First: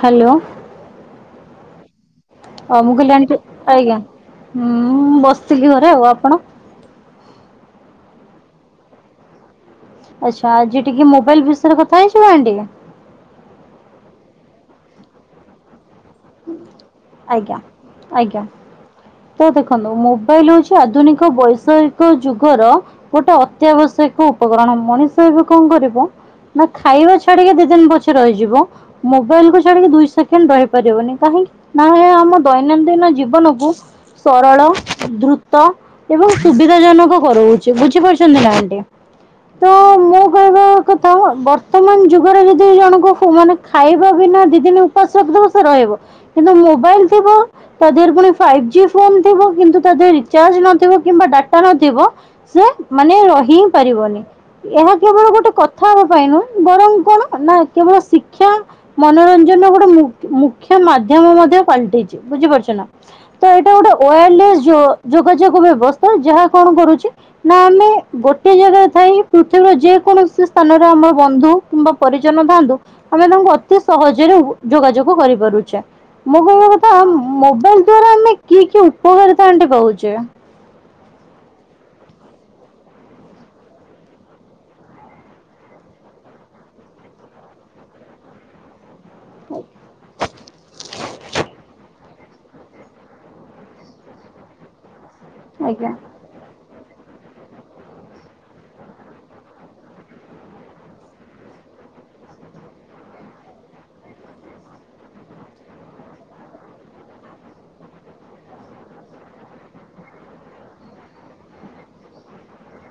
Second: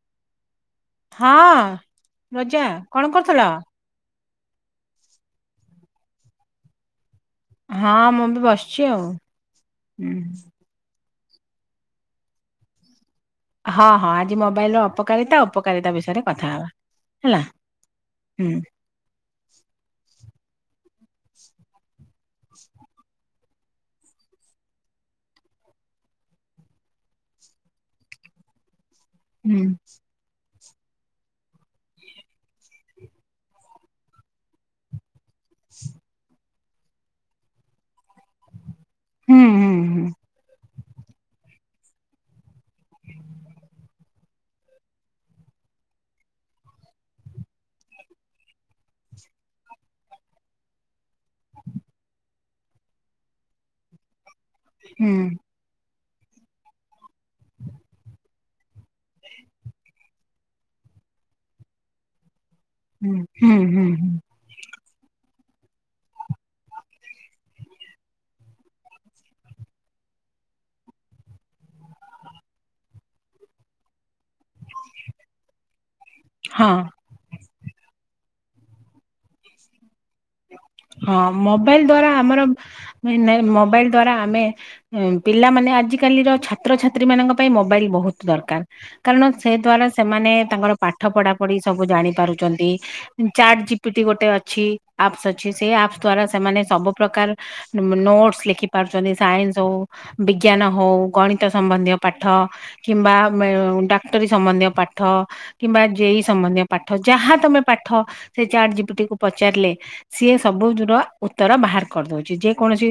Hello. ହଁ। ରୋଜା ହଉ ମୁଁ କଣ କହିଲି, ଆଣ୍ଟି କରୁଥିଲ? ଆଜ୍ଞା। ମୁଁ ବସିଥିଲି ଘରେ ଆଉ ଆପଣ? ହଁ, ମୁଁ ବି ବସିଛି ଆଉ। ହୁଁ ଆଚ୍ଛା ଆଜି ଟିକେ ମୋବାଇଲ ବିଷୟରେ କଥା ହେଇଯିବା ଆଣ୍ଟି। ହଁ, ହଁ। ଆଜି ମୋବାଇଲ ର ଅପକାରିତା, ଉପକାରିତା ବିଷୟରେ କଥା ହେବା। ଆଜ୍ଞା, ଆଜ୍ଞା। ତ ଦେଖନ୍ତୁ ମୋବାଇଲ ହଉଛି ଆଧୁନିକ ବୈଷୟ ୟିକ ଯୁଗର ଗୋଟେ ଅତ୍ୟାବଶ୍ୟକ ଉପକରଣ। ମଣିଷ ଏବେ କଣ କରିବ ନା ଖାଇବା ଛାଡିକି ଦି ଦିନ ପଛେ ରହିଯିବ। ମୋବାଇଲ ହୁଁ କୁ ଛାଡିକି ଦୁଇ ସେକେଣ୍ଡ ରହିପାରିବନି। କାହିଁକି? ନା ଏହା ଆମ ଦୈନନ୍ଦିନ ଜୀବନକୁ ସରଳ ଦ୍ରୁତ ଏବଂ ସୁବିଧା ଜନକ କରଉଛି। ବୁଝିପାରୁଛନ୍ତି ନା ଆଣ୍ଟି। ହୁଁ ତ ହୁଁ ହୁଁ ମୁଁ କହିବା କଥା ବର୍ତ୍ତମାନ ଯୁଗ ଭୋକରେ ଯଦି ଜଣଙ୍କୁ ମାନେ ଖାଇବ ବିନା ଦି ଦିନ ଉପାସ ରଖିଦେବ ସେ ରହିବ। କିନ୍ତୁ ମୋବାଇଲ ଥିବ ତା ଦେହରେ ପୁଣି ଫାଇବ ଜି ଫୋନ ଥିବ କିନ୍ତୁ ତା ଦେହରେ ରିଚାର୍ଜ ନଥିବ କିମ୍ବା ଡାଟା ନଥିବ ସେ ମାନେ ରହିହିଁ ପାରିବନି। ଏହା ହୁଁ କେବଳ ଗୋଟେ କ କଥା ହେବା ପାଇଁ ନୁହଁ ବରଂ କଣ ନା କେବଳ ଶିକ୍ଷା ମନୋରଞ୍ଜନର ଗୋଟେ ମୁଖ୍ୟ ମାଧ୍ୟ ମାଧ୍ୟମ ମଧ୍ୟ ପାଲଟିଛି ବୁଝିପାରୁଛ ନା। ହୁଁ ତ ହୁଁ ଏଇଟା ଗୋଟେ ହୁଁ ୱୟାରଲେସ୍ ଯୋ ଯୋଗାଯୋଗ ବ୍ୟବସ୍ଥା ଯାହା କଣ କରୁଛି ନା ଆମେ ଗୋଟେ ଜାଗାରେ ଥାଇ ପୃଥିବୀର ଯେ କୌଣସି ସ୍ଥାନରେ ଆମର ବନ୍ଧୁ କିମ୍ବା ପରିଜନ ଥାଆନ୍ତୁ ଆମେ ତାଙ୍କୁ ଅତି ସହଜରେ ଯୋଗାଯୋଗ କରିପାରୁଛେ। ମୁଁ କହିବା ହଁ କଥା ମୋବାଇଲ ଦ୍ଵାରା ଆମେ କି କି ଉପକାରିତା ଆଣ୍ଟି ପାଉଛେ। ହଁ ମୋବାଇଲ ଦ୍ଵାରା ଆମର ମୋବାଇଲ ଦ୍ଵାରା ଆମେ ପିଲାମାନେ ଆଜିକାଲିର ଛାତ୍ରଛାତ୍ରୀ ମାନଙ୍କ ପାଇଁ ମୋବାଇଲ ବହୁତ ଦରକାର। କାରଣ ସେ ଦ୍ୱାରା ସେ ସେମାନେ ତାଙ୍କର ପାଠ ପଢ଼ାପଢ଼ି ସବୁ ଜାଣିପାରୁଛନ୍ତି। ଚାଟ୍ ଜିପିଟି ଗୋଟେ ଅଛି। ଆପ୍ସ ଅଛି। ସେ ଆଜ୍ଞା ଆପ୍ସ ଦ୍ଵାରା ସେମାନେ ସବୁ ପ୍ରକାର ନୋଟସ ଲେଖି ପାରୁଛନ୍ତି। ସାଇନ୍ସ ହଉ, ବିଜ୍ଞାନ ହଉ, ଗଣିତ ସମ୍ବନ୍ଧୀୟ ପାଠ, କିମ୍ବା ଡାକ୍ଟରୀ ସମ୍ବନ୍ଧୀୟ ପାଠ, କିମ୍ବା ଜେଇ ସମ୍ବନ୍ଧୀୟ ପାଠ, ଯାହା ତମେ ପାଠ ସେ ଚାଟ ଜିପିଟିକୁ ପଚାରିଲେ ସିଏ ସବୁ ତୁର ଉତ୍ତର ବାହାର କରିଦଉଛି। ଯେ କୌଣସି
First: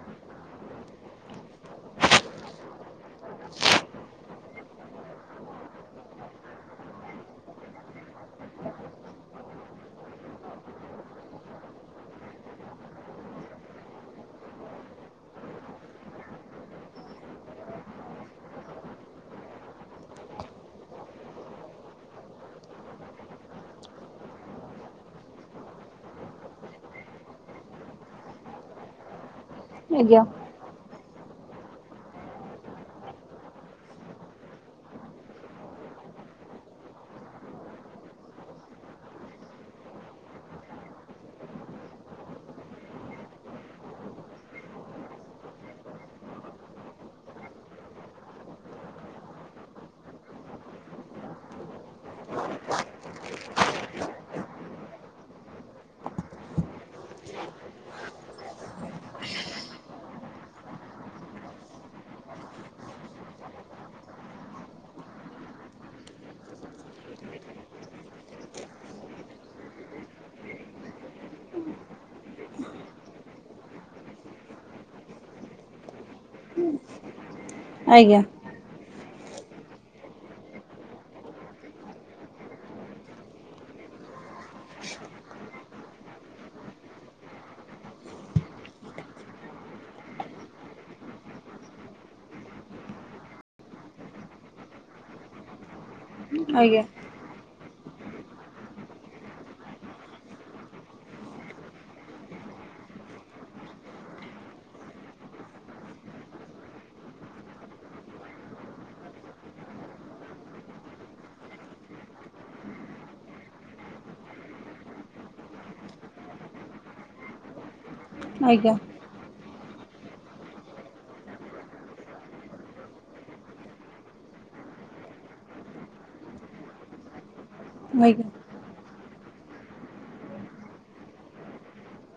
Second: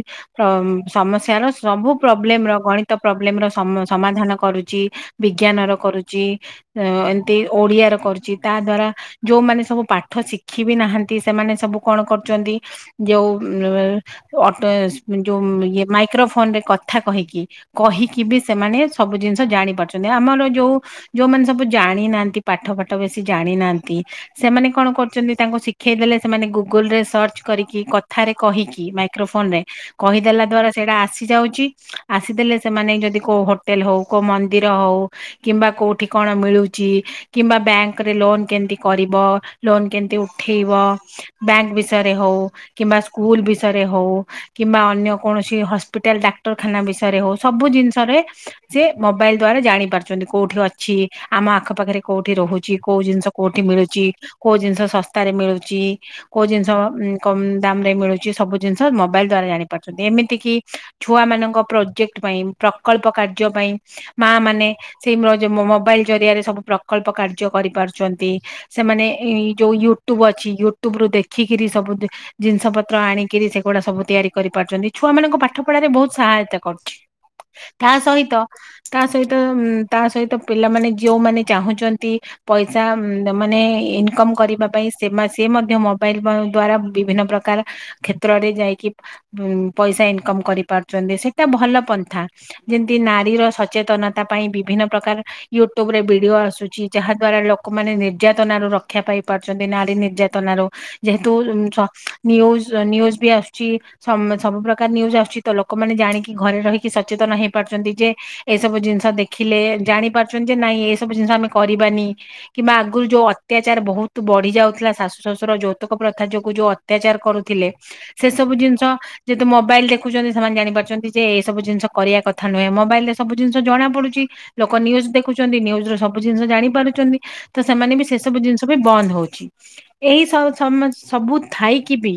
ସମସ୍ୟାର ସବୁ ପ୍ରୋବ୍ଲେମ ର ଗଣିତ ପ୍ରୋବ୍ଲେମ ର ସମାଧାନ କରୁଛି ବିଜ୍ଞାନ ର କରୁଛି। ଅ ଏମିତି ଓଡିଆ ର କରୁଛି ତା ଦ୍ଵାରା ଯୋଉମାନେ ସବୁ ପାଠ ଶିଖିବିି ନାହାନ୍ତି ସେମାନେ ସବୁ କଣ କରୁଛନ୍ତି ଯୋଉ ଅଟୋ ଯୋଉ ଇ ମାଇକ୍ରୋଫୋନ ରେ କଥା କହିକି କହିକି ବି ସେମାନେ ସବୁ ଜିନିଷ ଜାଣି ପାରୁଛନ୍ତି। ଆମର ଯୋଉ ଯୋଉମାନେ ସବୁ ଜାଣିନାହାନ୍ତି। ପାଠ ଫାଠ ବେଶୀ ଜାଣିନାହାନ୍ତି। ସେମାନେ କଣ କରୁଛନ୍ତି ତାଙ୍କୁ ଶିଖେଇ ଦେଲେ ସେମାନେ ଗୁଗଲରେ ସର୍ଚ୍ଚ କରିକି କଥାରେ କହିିକି ମଇକ୍ରୋଫୋନରେ ଆଜ୍ଞା। କହିଦେଲା ଦ୍ୱାରା ସେଇଟା ଆସି ଯାଉଛି। ଆସିଦେଲେ ସେମାନେ ଯଦି କୋଉ ହୋଟେଲ ହଉ କୋଉ ମନ୍ଦିର ହଉ କିମ୍ବା କୋଉଠି କଣ ମିଳୁଛି କିମ୍ବା ବ୍ୟାଙ୍କରେ ଲୋନ କେମତି କରିବ, ଲୋନ କେମତି ଉଠେଇବ, ବ୍ୟାଙ୍କ ବିଷୟରେ ହଉ, କିମ୍ବା ସ୍କୁଲ ବିଷୟରେ ହଉ। କିମ୍ବା ଅନ୍ୟ କୌଣସି ହସ୍ପିଟାଲ ଡାକ୍ତରଖାନା ବିଷୟରେ ହଉ ସବୁ ଜିନିଷରେ ସେ ମୋବାଇଲ ଦ୍ଵାରା ଜାଣି ପାରୁଛନ୍ତି କୋଉଠି ଅଛି, ଆମ ଆଖ ପାଖରେ କୋଉଠି ରହୁଛି, କୋଉ ଜିନିଷ କୋଉଠି ମିଳୁଛି କୋଉ ଜିନିଷ ଶସ୍ତାରେ ମିଳୁଛି। କୋଉ ଜିନିଷ କମ ଦାମ ରେ ମିଳୁଛି ସବୁ ଜିନିଷ ମୋବାଇଲ ଦ୍ଵାରା ଜାଣିପାରୁଛନ୍ତି। ଏମିତି କି ଛୁଆ ମାନଙ୍କ ପ୍ରୋଜେକ୍ଟ ପାଇଁ ପ୍ରକଳ୍ପ କାର୍ଯ୍ୟ ପାଇଁ ମା ମାନେ ସେଇ ମୋବାଇଲ ଜରିଆରେ ସବୁ ପ୍ରକଳ୍ପ କାର୍ଯ୍ୟ କରିପାରୁଚନ୍ତି। ସେମାନେ ଏଇ ଯୋଉ ୟୁଟ୍ୟୁବ ଅଛି ୟୁଟ୍ୟୁବରୁ ଦେଖିକିରି ସବୁ ଜିନଷ ପତ୍ର ଆଣିକିରି ସେଗୁଡା ସବୁ ତିଆରି କରିପାରୁଚନ୍ତି ଛୁଆମାନଙ୍କୁ ପାଠ ପଢାରେ ବୋହୁତ ସହାୟତା କରୁଚି। ତା ଆଜ୍ଞା ସହିତ ତା ସହିତ ତା ସହିତ ପିଲାମାନେ ଯୋଉମାନେ ଚାହୁଁଚନ୍ତି ପଇସା ମାନେ ଇନକମ କରିବା ପାଇଁ ସେ ମା ସିଏ ମଧ୍ୟ ମ ମୋବାଇଲ ପ ଦ୍ଵାରା ବିଭିନ୍ନ ପ୍ରକାର କ୍ଷେତ୍ରରେ ଯାଇକି ଉଁ ପଇସା ଇନକମ କରି ପାରୁଚନ୍ତି ସେଟା ଭଲ ପନ୍ଥା। ଯେମତି ନାରୀର ସଚେତନତା ପାଇଁ ବିଭିନ୍ନ ପ୍ରକାର ୟୁଟ୍ୟୁବରେ ଭି ଡ଼ିଓ ଆଜ୍ଞା ଆସୁଚି ଯାହା ଦ୍ଵାରା ଲୋକମାନେ ନିର୍ଯାତନରୁ ରକ୍ଷା ପାଇ ପାରୁଚନ୍ତି ନାରୀ ନିର୍ଯାତନାରୁ। ଯେହେତୁ ସ ନିୟୁଜ ନିୟୁଜ ବି ଆସୁଚି। ସମ ସବୁ ପ୍ରକାର ନିୟୁଜ ଆସୁଚି ତ ଲୋକମାନେ ଜାଣିକି ଘରେ ରହିକି ସଚେତନ ହେଇପାରୁଚନ୍ତି ଯେ ଏଇସବୁ ଜିନଷ ଦେଖିଲେ ଜାଣିପାରୁଚନ୍ତି ଯେ ନାଇଁ ଏସବୁ ଜିନଷ ଆମେ କରିବାନି। କିମ୍ବା ଆଗୁରୁ ଯୋଉ ଅତ୍ୟାଚାର ବୋହୁତ ବଢି ଯାଉଥିଲା ଶାଶୁ ଶାଶୁ ର ଯୌତୁକ ପ୍ରଥା ଯୋଗୁ ଯୋଉ ଅତ୍ୟାଚାର କରୁଥିଲେ ସେ ସବୁ ଜିନଷ ଯେହେତୁ ମୋବାଇଲ ଦେଖୁଚନ୍ତି ସେମାନେ ଜାଣିପାରୁଚନ୍ତି ଯେ ଏସବୁ ଜିନିଷ କରିବା କଥା ନୁହେଁ ମୋବାଇଲରେ ସବୁ ଜିନଷ ଜଣାପଡୁଚି ଲୋକ ନିୟୁଜ୍ ଦେଖୁଚନ୍ତି ନିୟୁଜରୁ ସବୁ ଜିନଷ ଜାଣିପାରୁଚନ୍ତି ତ ସେମାନେ ବି ଆଜ୍ଞା ସେସବୁ ଜିନଷ ବି ବନ୍ଦ ହୋଉଚି। ଏଇ ସ ସମ ସବୁ ଥାଇକି ବି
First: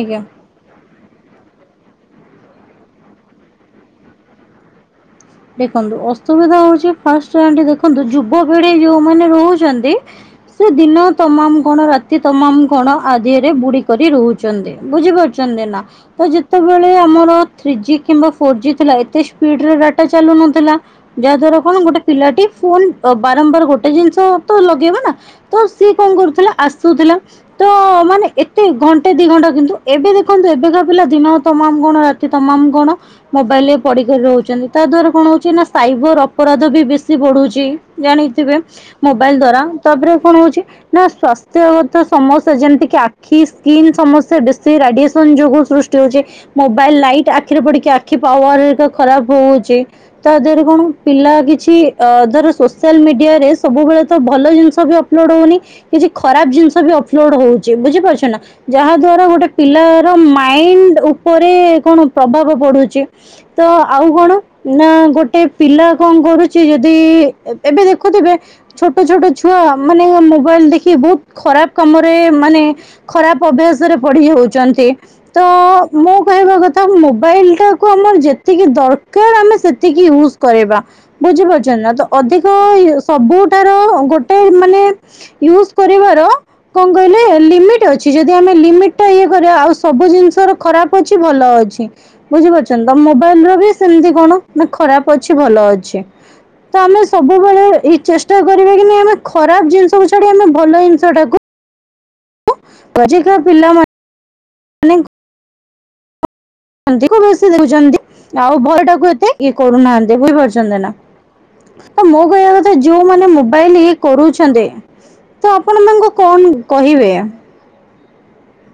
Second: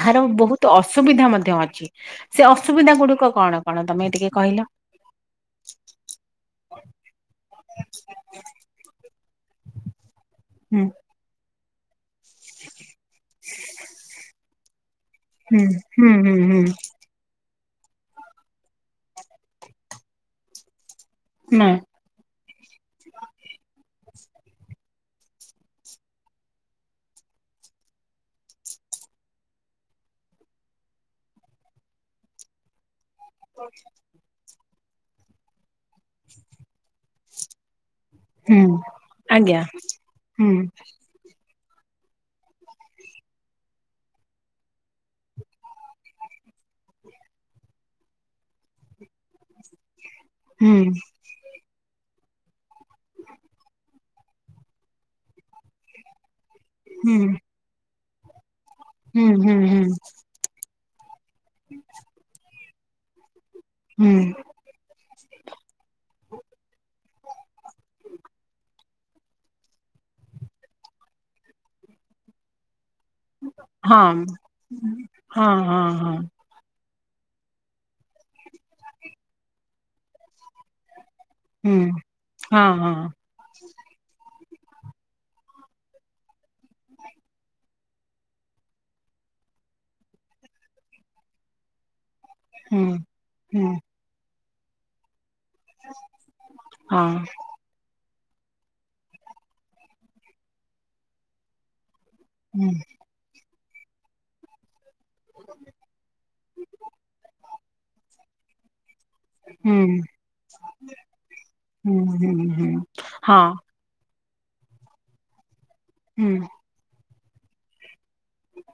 ଆଜ୍ଞା। ବୋହୁ ତ ଅସୁବିଧା ମଧ୍ୟ ଅଛି ସେ ଅସୁବିଧା ଗୁଡିକ କଣ କଣ ତମେ ଟିକେ କହିଲ। ଦେଖନ୍ତୁ ଅସୁବିଧା ହୋଉଚି ଫାଷ୍ଟ ଆଣ୍ଟି ଦେଖନ୍ତୁ ଯୁବପିଢି ଯୋଉମାନେ ରହୁଚନ୍ତି ସେ ହୁଁ ଦିନ ତମାମ କଣ ରାତି ତମାମ କଣ ଆ ଦିହରେ ବୁଡିକରି ରହୁଚନ୍ତି ବୁଝିପାରୁ ହୁଁ ସେମତି ନା ହୁଁ ତ ହୁଁ ହୁଁ ଯେତେବେଳେ ଆ ଆମର ଥ୍ରୀ ଜି କିମ୍ବା ଫୋର ଜି ଥିଲା ଏତେ ସ୍ପୀଡ଼ରେ ଡାଟ ଚାଲୁନଥିଲା ଯାହା ଦ୍ୱାରା ନା କଣ ଗୋଟେ ପିଲାଟି ଫୋନ୍ ବାରମ୍ବାର ଗୋଟେ ଜିନିଷ ତ ଲଗେଇବ ନା ତ ସିଏ କଣ କରୁଥୁଲା ଆସୁଥୁଲା ତ ମାନେ ଏତେ ଘଣ୍ଟେ ଦି ଘଣ୍ଟା କିନ୍ତୁ ଏବେ ଦେଖନ୍ତୁ ଏବେକା ପିଲା ଦିନ ତମାମ କଣ ରା ରାତି ତମାମ କଣ ମୋବାଇଲରେ ପଢିକିରି ରହୁଚନ୍ତି ତାଦ୍ଵାରା କଣ ହୋଉଚି ନା ସାଇବର ଅପରାଧ ବି ବେଶୀ ବଢୁଚି। ଜାଣିଥିବେ ହୁଁ ମୋବାଇଲ ଆଜ୍ଞା ଦ୍ଵାରା ତାପରେ କଣ ହୁଁ ହୋଉଚି ନା ସ୍ୱାସ୍ ନେତୃଗତ ସମସ୍ୟା ଯେମତିକି ଆଖି ସ୍କିନ୍ ସମସ୍ୟା ବେଶୀ ରାଡିଏସନ ଯୋଗୁ ସୃଷ୍ଟି ହୋଉଚି। ମୋବାଇଲ ଲାଇଟ୍ ଆଖିରେ ପଡିକି ଆଖି ପାୱାର ତ ଖରାପ ହୋଉ ତା ଦେହରେ ହୁଁ କଣ ପିଲା କିଛି ଅ ଧର ସୋସିଆଲ ମିଡିଆରେ ସବୁବେଳେ ତ ଭଲ ଜିନିଷ ବି ଅପଲୋଡ ହୋଉନି କିଛି ଖରାପ ଜିନଷ ହୁଁ ଅପଲୋଡ ହୋଉଚି ବୁଝିପାରୁଚେ ନା ଯାହା ହୁଁ ଦ୍ଵାରା ଗୋଟେ ହୁଁ ହୁଁ ପିଲାର ମାଇଣ୍ଡ ଉ ଉପରେ କଣ ପ୍ରଭାବ ପଡୁଚି ତ ଆଉ ହୁଁ କଣ ନା ଗୋଟେ ପିଲା କଣ କରୁଚି ଯଦି ଏବେ ଦେଖୁଥିବେ ଛୋଟ ଛୋଟ ଛୁଆମାନେ ଏ ମୋବାଇଲ ଦେଖିକି ବୋହୁତ ଖରାପ କାମରେ ମାନେ ଖରାପ ଅଭ୍ୟାସରେ ହଁ ପଢି ହୋଉଚନ୍ତି ତ ହଁ ହଁ ହଁ ମୁଁ କହିବା କ ମୋବାଇଲଟାକୁ ଆମର ଯେତିକି ଦରକାର ଆମେ ସେତିକି ୟୁଜ କରିବା ହୁଁ ବୁଝିପାରୁଚନ୍ତି ନା ତ ଅଧିକ ହଁ ହଁ ସବୁଠାର ଗୋଟେ ମାନେ ୟୁଜ କରିବାର କଣ କହିଲେ ଲିମିଟ୍ ଅଛି ଯଦି ଆମେ ଲିମିଟଟା ଇଏ କରିବା ଆଉ ସବୁ ଜିନିଷର ଖରାପ ଅଛି ଭଲ ଅଛି। ବୁଝିପାରୁଛନ୍ତି ହୁଁ ତ ମୋବାଇଲର ବି ହୁଁ ସେମତି କଣ ନା ଖରାପ ଅଛି ଭଲ ଅଛି ତ ଆମେ ହଁ ସବୁବେଳେ ଏଇ ଚେଷ୍ କରିବେ କି ନାଇଁ ଆମେ ଖରାପ ଜିନିକୁୁ ଛାଡି ଆମେ ଭଲ ଜିନିଷଟାକୁ ହୁଁ। ଆଜିକାର ପିଲାମା ମାନେ ହେନ୍ତି କଉ ବେସୀ ଦଉଛନ୍ତି ଆଉ ଭଲଟାକୁ ଏତେ ଇଏ ହୁଁ କରୁନାହାନ୍ତି ବୁଝିପାରୁଛନ୍ତି ନା ତ ମୋ ହୁଁ ହୁଁ କହିବା ହୁଁ କଥା ଯୋଉମାନ ହଁ ମୋବାଇଲ କରୁଛନ୍ତି ତ ଆପଣ ତାଙ୍କୁ ହୁଁ କଣ କହିବେ?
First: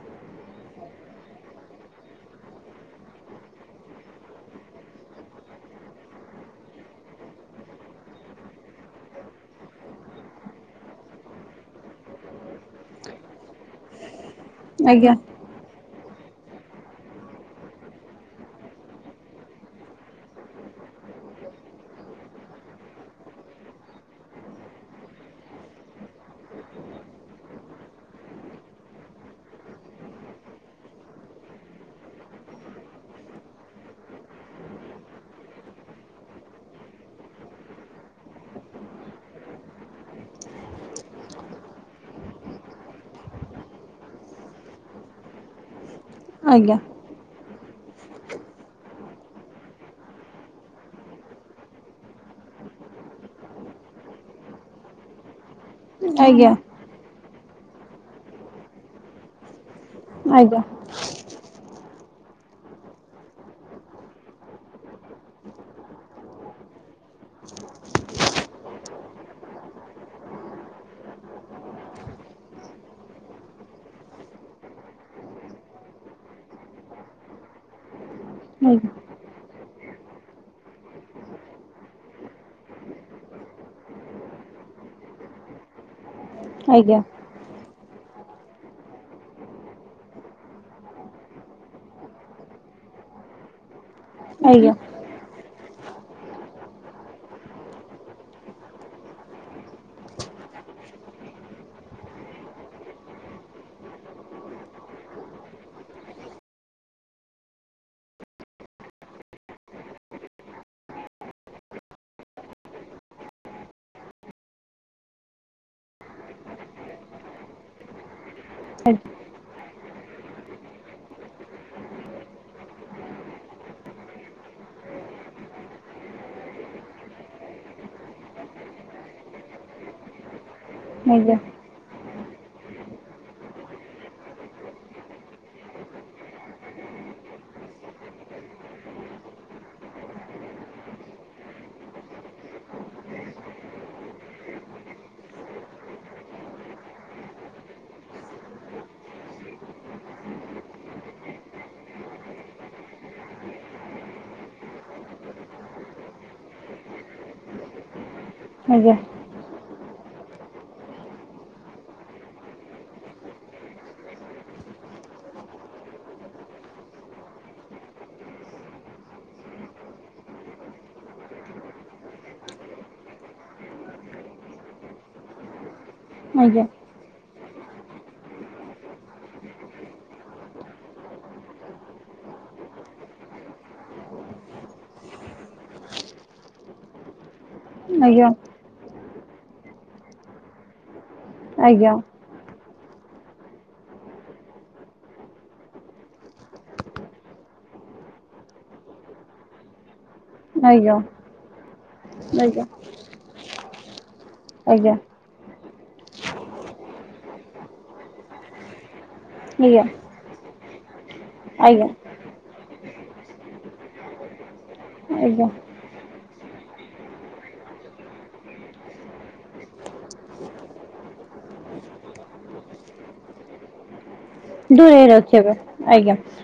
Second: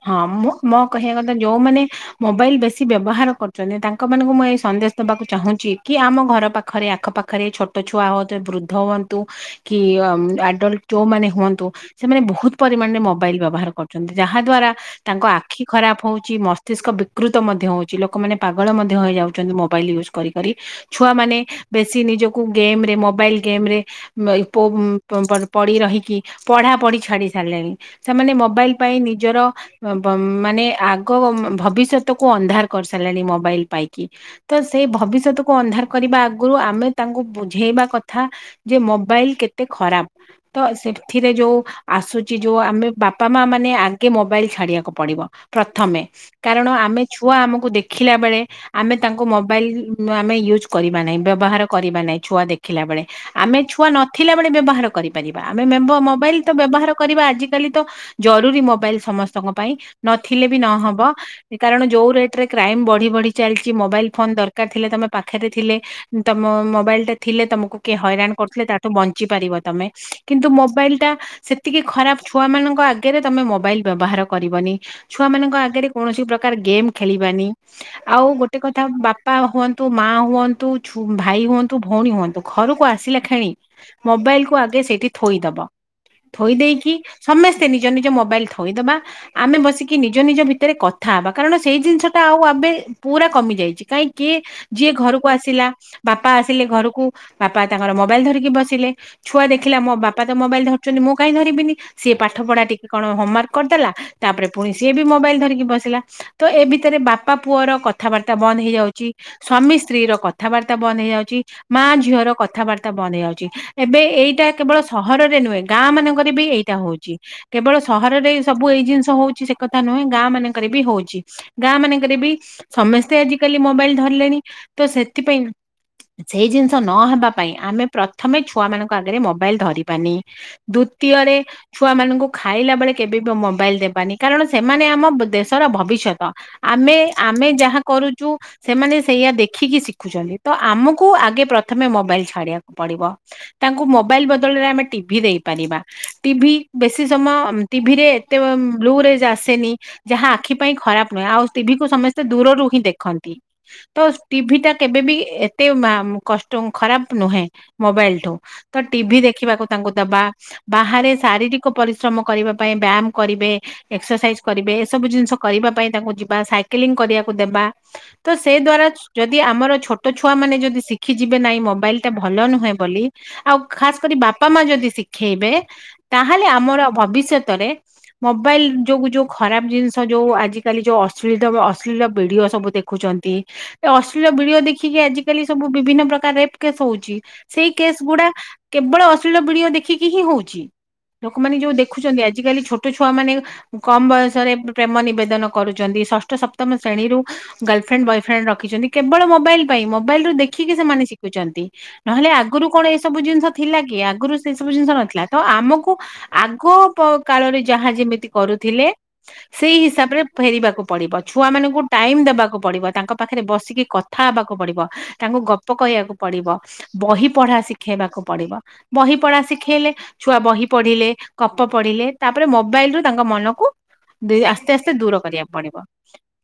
ହଁ ମୁଁ ମୋ କହିବା କଥା ଯୋଉମାନେ ମୋବାଇଲ ବେଶୀ ବ୍ୟବହାର କରୁଛନ୍ତି ତାଙ୍କ ମାନଙ୍କୁ ମୁଁ ଏଇ ସନ୍ଦେଶ ଦେବାକୁ ଚାହୁଁଛି କି ଆମ ଘର ପାଖରେ ଆଖପାଖ ଘରେ ଛୋଟ ଛୁଆ ହୁଅତୁ ବୃଦ୍ଧ ହୁଅନ୍ତୁ କି ଆଡଲ୍ଟ ଯୋଉମାନେ ହୁଅନ୍ତୁ ସେମାନେ ବହୁତ ପରିମାଣରେ ମୋବାଇଲ ବ୍ୟବହାର କରୁଛନ୍ତି। ଯାହା ଦ୍ଵାରା ଆଜ୍ଞା ତାଙ୍କ ଆ ଆଖି ଖରାପ ହଉଛି ମସ୍ତିଷ୍କ ବିକୃତ ମଧ୍ୟ ହେଉଛି ଲୋକମାନେ ପାଗଳ ମଧ୍ୟ ହୋଇଯାଉଛନ୍ତି ମୋବାଇଲ୍ ୟୁଜ୍ କରିି କରି। ଛୁଆ ମାନେ ବେଶୀ ନିଜକୁ ଗେମ ରେ ମୋବାଇଲ ଗେମ ରେ ଏଇ ପୋ ପଡି ରହିକି ପଢା ପଢି ଛାଡି ସାରିଲେଣି ସେମାନେ ମୋବାଇଲ ପାଇଁ ନିଜର ମାନେ ଆଗ ଭବିଷ୍ୟତକୁୁ ଅନ୍ଧାର କରିସାରିଲାଣି ମୋବାଇଲ ପାଇକି ତ ସେଇ ଭବିଷ୍ୟତକୁ ଅନ୍ଧାର କରିବା ଆଗରୁ ଆମେ ତାଙ୍କୁ ବୁଝେଇବା କଥା ଯେ ମୋବାଇଲ କେତେ ଖରାପ। ତ ସେଥିରେ ଯୋଉ ଆସୁଛି ଯୋଉ ଆମେ ବାପା ମାଆ ମା ନେ ଆଗେ ମୋବାଇଲ ଛାଡିବାକୁ ପଡିବ ପ୍ରଥମେ କାରଣ ଆଜ୍ଞା ଆମେ ଛୁଆ ଆମକୁ ଦେଖିଲା ବେଳେ ଆମେ ତାଙ୍କୁ ମୋବାଇଲ ଆମେ ୟୁଜ କରିବା ନାଇଁ ବ୍ୟବହାର କରିବା ନାଇଁ ଛୁଆ ଦେଖିଲା ବେଳେ। ଆମେ ଛୁଆ ନଥିଲା ବେଳେ ବ୍ୟବହାର କରିପାରିବା ଆମେ ମେମ୍ବ ମୋବାଇଲ ତ ଆଜ୍ଞା ବ୍ୟବହାର କରିବା ଆଜିକାଲି ତ ଜରୁରୀ ମୋବାଇଲ ସମସ୍ତଙ୍କ ପାଇଁ ନଥିଲେ ବି ଆଜ୍ଞା ନହବ। କାରଣ ଯୋଉ ରେଟ ରେ କ୍ରାଇମ ବଢି ବଢି ଚାଲିଛି ମୋବାଇଲ ଫୋନ ଦରକାର ଥିଲେ ତମେ ପାଖରେ ଥିଲେ ତମ ମୋବାଇଲ ଟା ଥିଲେ ତମକୁ କିଏ ହଇରାଣ କରୁଥିଲେ ତାଠୁ ବଞ୍ଚି ପାରିବ ତମେ କିନ୍ତୁ ମୋବାଇଲ ଟା ସେତିକି ଖରାପ ଛୁଆ ମାନଙ୍କ ଆଗ ଜେ ତମେ ମୋବାଇଲ ବ୍ୟବହାର କରିବନି ଛୁଆ ମାନଙ୍କ ଆଗରେ କୌଣସି ପ୍ରକାର ଗେମ୍ ଖେଳିବାନି। ଆଉ ଗୋଟେ କଥା ବା ବାପା ହୁଅନ୍ତୁ ମା ହୁଅନ୍ତୁ ଛୁ ଭାଇ ହୁଅନ୍ତୁ ଭଉଣୀ ହୁଅନ୍ତୁ ଘରକୁ ଆସିଲା ଖେଣି ମୋବାଇଲକୁୁ ଆଗେ ସେଠି ଥୋଇଦବ ଥୋଇ ଦେଇକି ଆଜ୍ଞା ଆଜ୍ଞା ସମେସ୍ ମେସ୍ତେ ନିଜ ନିଜ ମୋବାଇଲ ଥୋଇଦବା। ଆମେ ବସିକି ନିଜ ନିଜ ଭିତରେ କଥା ହେବା କାରଣ ସେଇ ଜିନିଷ ଟା ଆଉ ଆବେ ପୁରା କମି ଯାଇଛି କାହିଁକି କିଏ ଯିଏ ଘରକୁ ଆସିଲା ବାପା ଆସିଲେ ଘରକୁ ବାପା ତାଙ୍କର ମୋବାଇଲ ଧରିକି ବସିଲେ। ଛୁଆ ଦେଖିଲା ମୋ ବାପା ତ ମୋବାଇଲ ଧରୁଛନ୍ତି ମୁଁ କାହିଁକି ଧରିବିନି ସିଏ ପା ପାଠ ପଢା ଟିକେ କଣ ହୋମୱାର୍କ କରିଦେଲା ତାପରେ ପୁଣି ସିଏ ବି ମୋବାଇଲ ଧରିକି ବସିଲା। ତ ଏ ଭିତରେ ବାପା ପୁଅର କଥାବାର୍ତ୍ତା ବନ୍ଦ ହେଇଯାଉଛି। ସ୍ଵାମୀ ସ୍ତ୍ରୀ ର କଥାବାର୍ତ୍ତା ବନ୍ଦ ହେଇଯାଉଛି ମା ଝିଅ ର କଥାବାର୍ତ୍ତା ବନ୍ଦ ହେଇଯାଉଛି। ଏବେ ଏଇଟା କେବଳ ସହରରେ ନୁହେଁ ଗାଁ ମାନଙ୍କରେ ବି ଏଇଟା ହଉଛି। କେବଳ ସହରରେ ସବୁ ଏଇ ଜିନିଷ ହଉଛି ସେ କଥା ନୁହେଁ ଗାଁ ମାନେଙ୍କେ ରେ ବି ହଉଛି ଗାଁ ମାନେଙ୍କେରେ ବି ସମେସ୍ତେ ଆଜିିକାଲି ମୋବାଇଲ ଧରିଲେଣି ତ ସେଥିପାଇଁ ସେଇ ଜିନିଷ ନହବା ପାଇଁ ଆମେ ପ୍ରଥମେ ଛୁଆ ମାନଙ୍କ ଆଗରେ ମୋବାଇଲ ଧରିବାନି। ଆଜ୍ଞା ଦ୍ଵିତୀୟରେ। ଆଜ୍ଞା ଛୁଆମାନଙ୍କୁ ଖାଇଲାବେଳେ କେବେ ବି ମୋବାଇଲ୍ ଦେବାନି କାରଣ ସେମାନେ ଆମ ଦେଶର ଭବିଷ୍ୟତ। ଆମେ ଆମେ ଯାହା କରୁଛୁ ସେମାନେ ସେଇଆ ଦେଖିକି ଶିଖୁଛନ୍ତି ତ ଆମକୁ ଆଗେ ପ୍ରଥମେ ମୋବାଇଲ ଛାଡିବାକୁ ପଡିବ। ତାଙ୍କୁ ମୋବାଇଲ ବଦଳରେ ଆମେ ଟିଭି ଦେଇ ପାରିବା ଟିଭି ବେଶି ସମୟ ଟିଭି ରେ ଏତେ ବ୍ଲୁ ରେଜ୍ ଆସେନି। ଯାହା ଆଖି ପାଇଁ ଖରାପ ନୁହେଁ ଆଉ ଟିଭିକୁ ସମସ୍ତେ ଦୂରରୁ ହିଁ ଦେଖନ୍ତି। ତ ଟିଭି ଟା କେବେବି ଏତେ କଷ୍ଟ ଖରାପ ନୁହେଁ ମୋବାଇଲଠୁ। ତ ଆଜ୍ଞା ଟିଭି ଦେଖିବାକୁ ତାଙ୍କୁ ଦବା ବାହାରେ ଶାରୀରି କ ପରିଶ୍ରମ କରିବା ପାଇଁ ବ୍ୟାୟାମ କରିବେ ଏକ୍ସରସାଇଜ କରିବେ ଏସବୁ ଜିନିଷ କରିବା ପାଇଁ ତାଙ୍କୁ ଯିବା ସାଇକେଲିଂ କରିବାକୁ ଦେବା। ତ ସେଇ ଦ୍ଵାରା ଯଦି ଆମର ଛୋଟ ଛୁଆ ମାନେ ଯଦି ଶିଖିଯିବେ ନାହିଁ ମୋବାଇଲ ଟା ଭଲ ନୁହେଁ ବୋଲି ଆଉ ଖାସ କରି ବାପା ମା ଯଦି ଶିଖେଇବେ ତାହେଲେ ଆମର ଭବିଷ୍ୟତରେ ମୋବାଇଲ ଯୋଗୁ ଯୋଉ ଖରାପ ଜିନିଷ ଯୋଉ ଆଜିକାଲି ଅଶ୍ଳୀତ ଅଶ୍ଳୀଳ ଭିଡିଓ ସବୁ ଦେଖୁ ଖୁଛନ୍ତି ଅଶ୍ଳୀଳ ଭିଡିଓ ଦେଖିକି ଆଜିକାଲି ସବୁ ବିଭିନ୍ନ ପ୍ରକାର ରେପ୍ କେସ୍ ହଉଛି। ସେଇ କେସ୍ ଗୁଡା ଆଜ୍ଞା କେବଳ ଅଶ୍ଳୀଳ ଭିଡିଓ ଦେଖିକି ହିଁ ହଉଛି। ଲୋକମାନେ ଆଜ୍ଞା ଯୋଉ ଆଜ୍ଞା ଦେଖୁଛନ୍ତି ଆଜିକାଲି ଛୋ ଟ ଛୁଆ ମାନେ କମ ବୟସରେ ପ୍ରେମ ନିବେଦନ କରୁଛନ୍ତି ଷଷ୍ଠ ସପ୍ତମ ଶ୍ରେଣୀରୁ। ଗର୍ଲଫ୍ରେଣ୍ଡ ବୟଫ୍ରେଣ୍ଡ ରଖିଛନ୍ତି କେବଳ ମୋବାଇଲ ପାଇଁ ମୋବାଇଲରୁ ଦେଖିକି ଆଜ୍ଞା ସେମାନେ ଶିଖୁଛନ୍ତି ନହଲେ ଆଜ୍ଞା ଆଗରୁ କଣ ଏସବୁ ଜିନିଷ ଥିଲା କି ଆଗରୁ? ସେ ସବୁ ଆଜ୍ଞା ଜିନିଷ ନଥିଲା ତ ଆମକୁ ଆଗ କାଳରେ ଯାହା ଯେମିତି କରୁଥିଲେ ସେଇ ଆଜ୍ଞା ହିସାବରେ ଫେରିବାକୁ ପଡିବ ଛୁଆ ମାନଙ୍କୁ ଆଜ୍ଞା ଟାଇମ୍ ଦେବାକୁ। ପଡିବ ତାଙ୍କ ପାଖରେ ବସିକି କଥା ହେବାକୁ ପଡିବ ତାଙ୍କୁ ଆଜ୍ଞା। ଗପ କହିବାକୁ ପଡିବ। ବହି ପଢା ଶିଖେଇବାକୁ ପଡିବ ବହି ପଢା ଶିଖେଇଲେ ଛୁଆ ବହି ପଢିଲେ ଗପ ପଢିଲେ ତାପରେ ମୋବାଇଲ ରୁ ତାଙ୍କ ମନକୁ ଆସ୍ତେ ଆସ୍ତେ ଦୂରେଇ ଦୂର କରିବାକୁ ପଡିବ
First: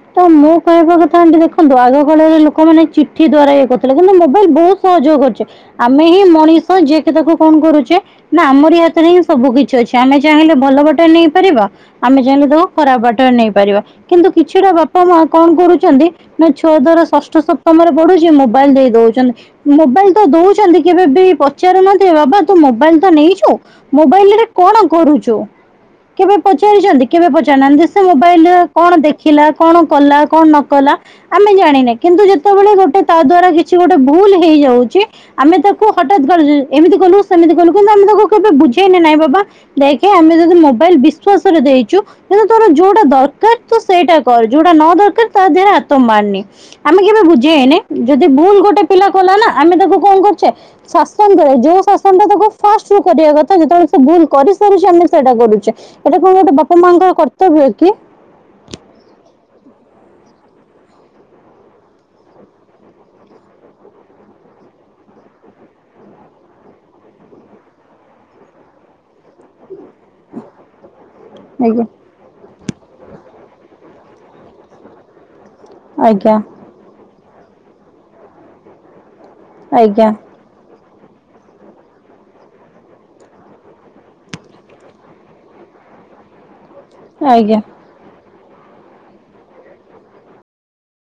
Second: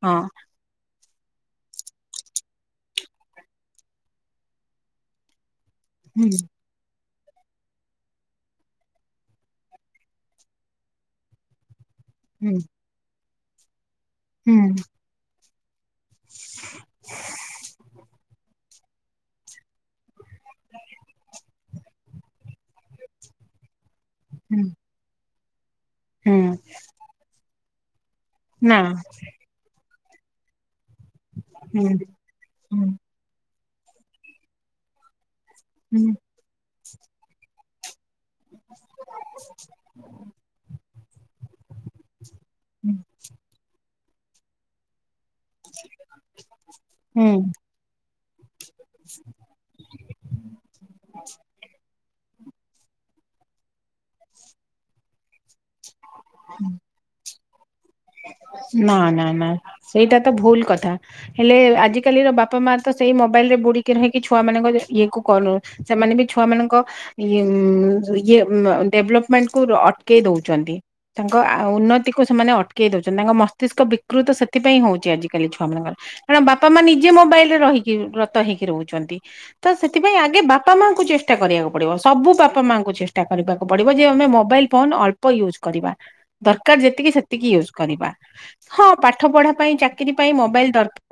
ହଁ। ମୋ କହିବା କଥା ଦେଖନ୍ତୁ ଆଗକାଳରେ ଲୋକମାନେ ଚିଠି ଦ୍ଵାରା ଇଏ କରୁଥିଲେ କିନ୍ତୁ ମୋବାଇଲ ବହୁତ ସହଯୋଗ କରୁଛି। ଆମେ ହିଁ ହୁଁ ମଣିଷ ଯିଏକ ତାକୁ କଣ କରୁଛେ ନା ଆମରି ହାତରେ ହିଁ ସବୁ କିିଛି ଅଛି ଆମେ ଚାହିଁଲେ ଭଲ ବାଟେ ନେଇପାରିବା ଆମେ ଚାହିଁଲେ ହୁଁ ତାକୁ ଖରାପ ବାଟରେ ନେଇପାରିବା କିନ୍ତୁ ହୁଁ କିଛିଟା ବାପା ମା କଣ କରୁଛନ୍ତି ନା ଛୁଆ ଦ୍ୱାରା ଷଷ୍ଠ ସପ୍ତମ ରେ ପଢୁଛି ମୋବାଇଲ ଦେଇ ଦଉଛନ୍ତି। ମୋବାଇଲ ତ ଦଉଛନ୍ତି କେବେ ବି ପଚାରୁନଥିବ ବାବା ତୁ ମୋବାଇଲ ତ ନେଇଛୁ ମୋବାଇଲ ରେ ହୁଁ କଣ କରୁଛୁ କେବେ ହୁଁ ପଚାରିଛନ୍ତି କେବେ ପଚାରନାହାନ୍ତି। ସେ ମୋବାଇଲରେ ନା କଣ ଦେଖିଲା କଣ କଲା କଣ ନ କଲା। ଆମେ ହୁଁ ଜାଣିନେ କିନ୍ତୁ ଯେତେବେଳେ ହୁଁ ଗୋଟେ ତା ଦ୍ଵାରା କିଛି ଗୋଟେ ଭୁଲ ହେଇଯାଉଛି ଆମେ ତାକୁ ହଠାତ୍ ହୁଁ କରୁ ଏମିତି କଲୁ ସେମିତି କଲୁ କିନ୍ତୁ ଆମେ ତାକୁ କେ ବୁଝେଇନ ନାଇଁ ବାବା ଦେଖେ ଆମେ ଯଦି ମୋବାଇଲ ବିଶ୍ଵାସରେ ଦେଇଛୁ। କିନ୍ତୁ ତୋର ଯୋଉଟା ଦରକାର ତୁ ସେଇଟା କର ଯୋଉଟା ନ ଦରକାର। ତା ଦେହରେ ହାତ ମାରେନି ଆମେ କେବେ ହୁଁ ବୁଝେଇନି ଯଦି ଭୁଲ ଗୋଟେ ପିଲା କଲା ନା। ଆମେ ତାକୁ କଣ କରୁଛେ ଶାସନ ଯୋଉ ଶାସନ ଟା ତାକୁ ଫାଷ୍ଟ ରୁ କରିବା କଥା ଯେତେବେଳେ ସେ ଭୁଲ କରିସାରଛି ଆମେ ସେଇଟା କରୁଛେ। ଏଇଟା କଣ ଗୋଟେ ବାପା ମାଆଙ୍କର କର୍ତ୍ତବ୍ୟ କି। ନା ନା ନା ସେଇଟା ତ ଭୁଲ କଥା। ହେଲେ ଆଜିକାଲିର ବାପା ମା ତ ସେଇ ମୋବାଇଲ ରେ ବୁଡିକି ରହିକି ଛୁଆ ମାନଙ୍କ ଇଏ କୁ କଲ ସେମାନେ ବି ଛୁଆ ମାନଙ୍କ ଇଏ ଡ଼େଭେଲପ୍ ମେଣ୍ଟକୁର ଅଟକେଇ ଦେଉଛନ୍ତି। ତାଙ୍କ ଆ ଆଜ୍ଞା ଉନ୍ନତିକୁ ସେମାନେ ଅଟ କେଇ ଦଉଛନ୍ତି। ତାଙ୍କ ମସ୍ତିଷ୍କ ବିକୃତ ସେଥିପାଇଁ ହଉଛି ଆଜିକାଲି ଛୁଆ ମାନଙ୍କର। ଆଜ୍ଞା କାରଣ ବା ବାପା ମା ନିଜେ ମୋବାଇଲ ରେ ରହିକି ରତ ହେଇକି ରହୁଛନ୍ତି। ତ ଆଜ୍ଞା ସେଥିପାଇଁ ଆଗେ ବାପା ବାପା ମାଙ୍କୁ ଚେଷ୍ଟା କରିବାକୁ ପଡିବ। ସବୁ ବାପା ମାଙ୍କୁ ଚେଷ୍ଟା କରିବାକୁ ପଡିବ। ଯେ ଆମେ ମୋବାଇଲ ଫୋନ୍ ଅଳ୍ପ ୟୁଜ୍ କରିବା ଦରକାର ଯେ ତିକି ସେତିକି ଆଜ୍ଞା। ୟୁଜ୍ କରିବା। ହଁ ପାଠ ପଢା ପାଇଁ ଚାକିରି ପାଇଁ ମୋବାଇଲ ଦର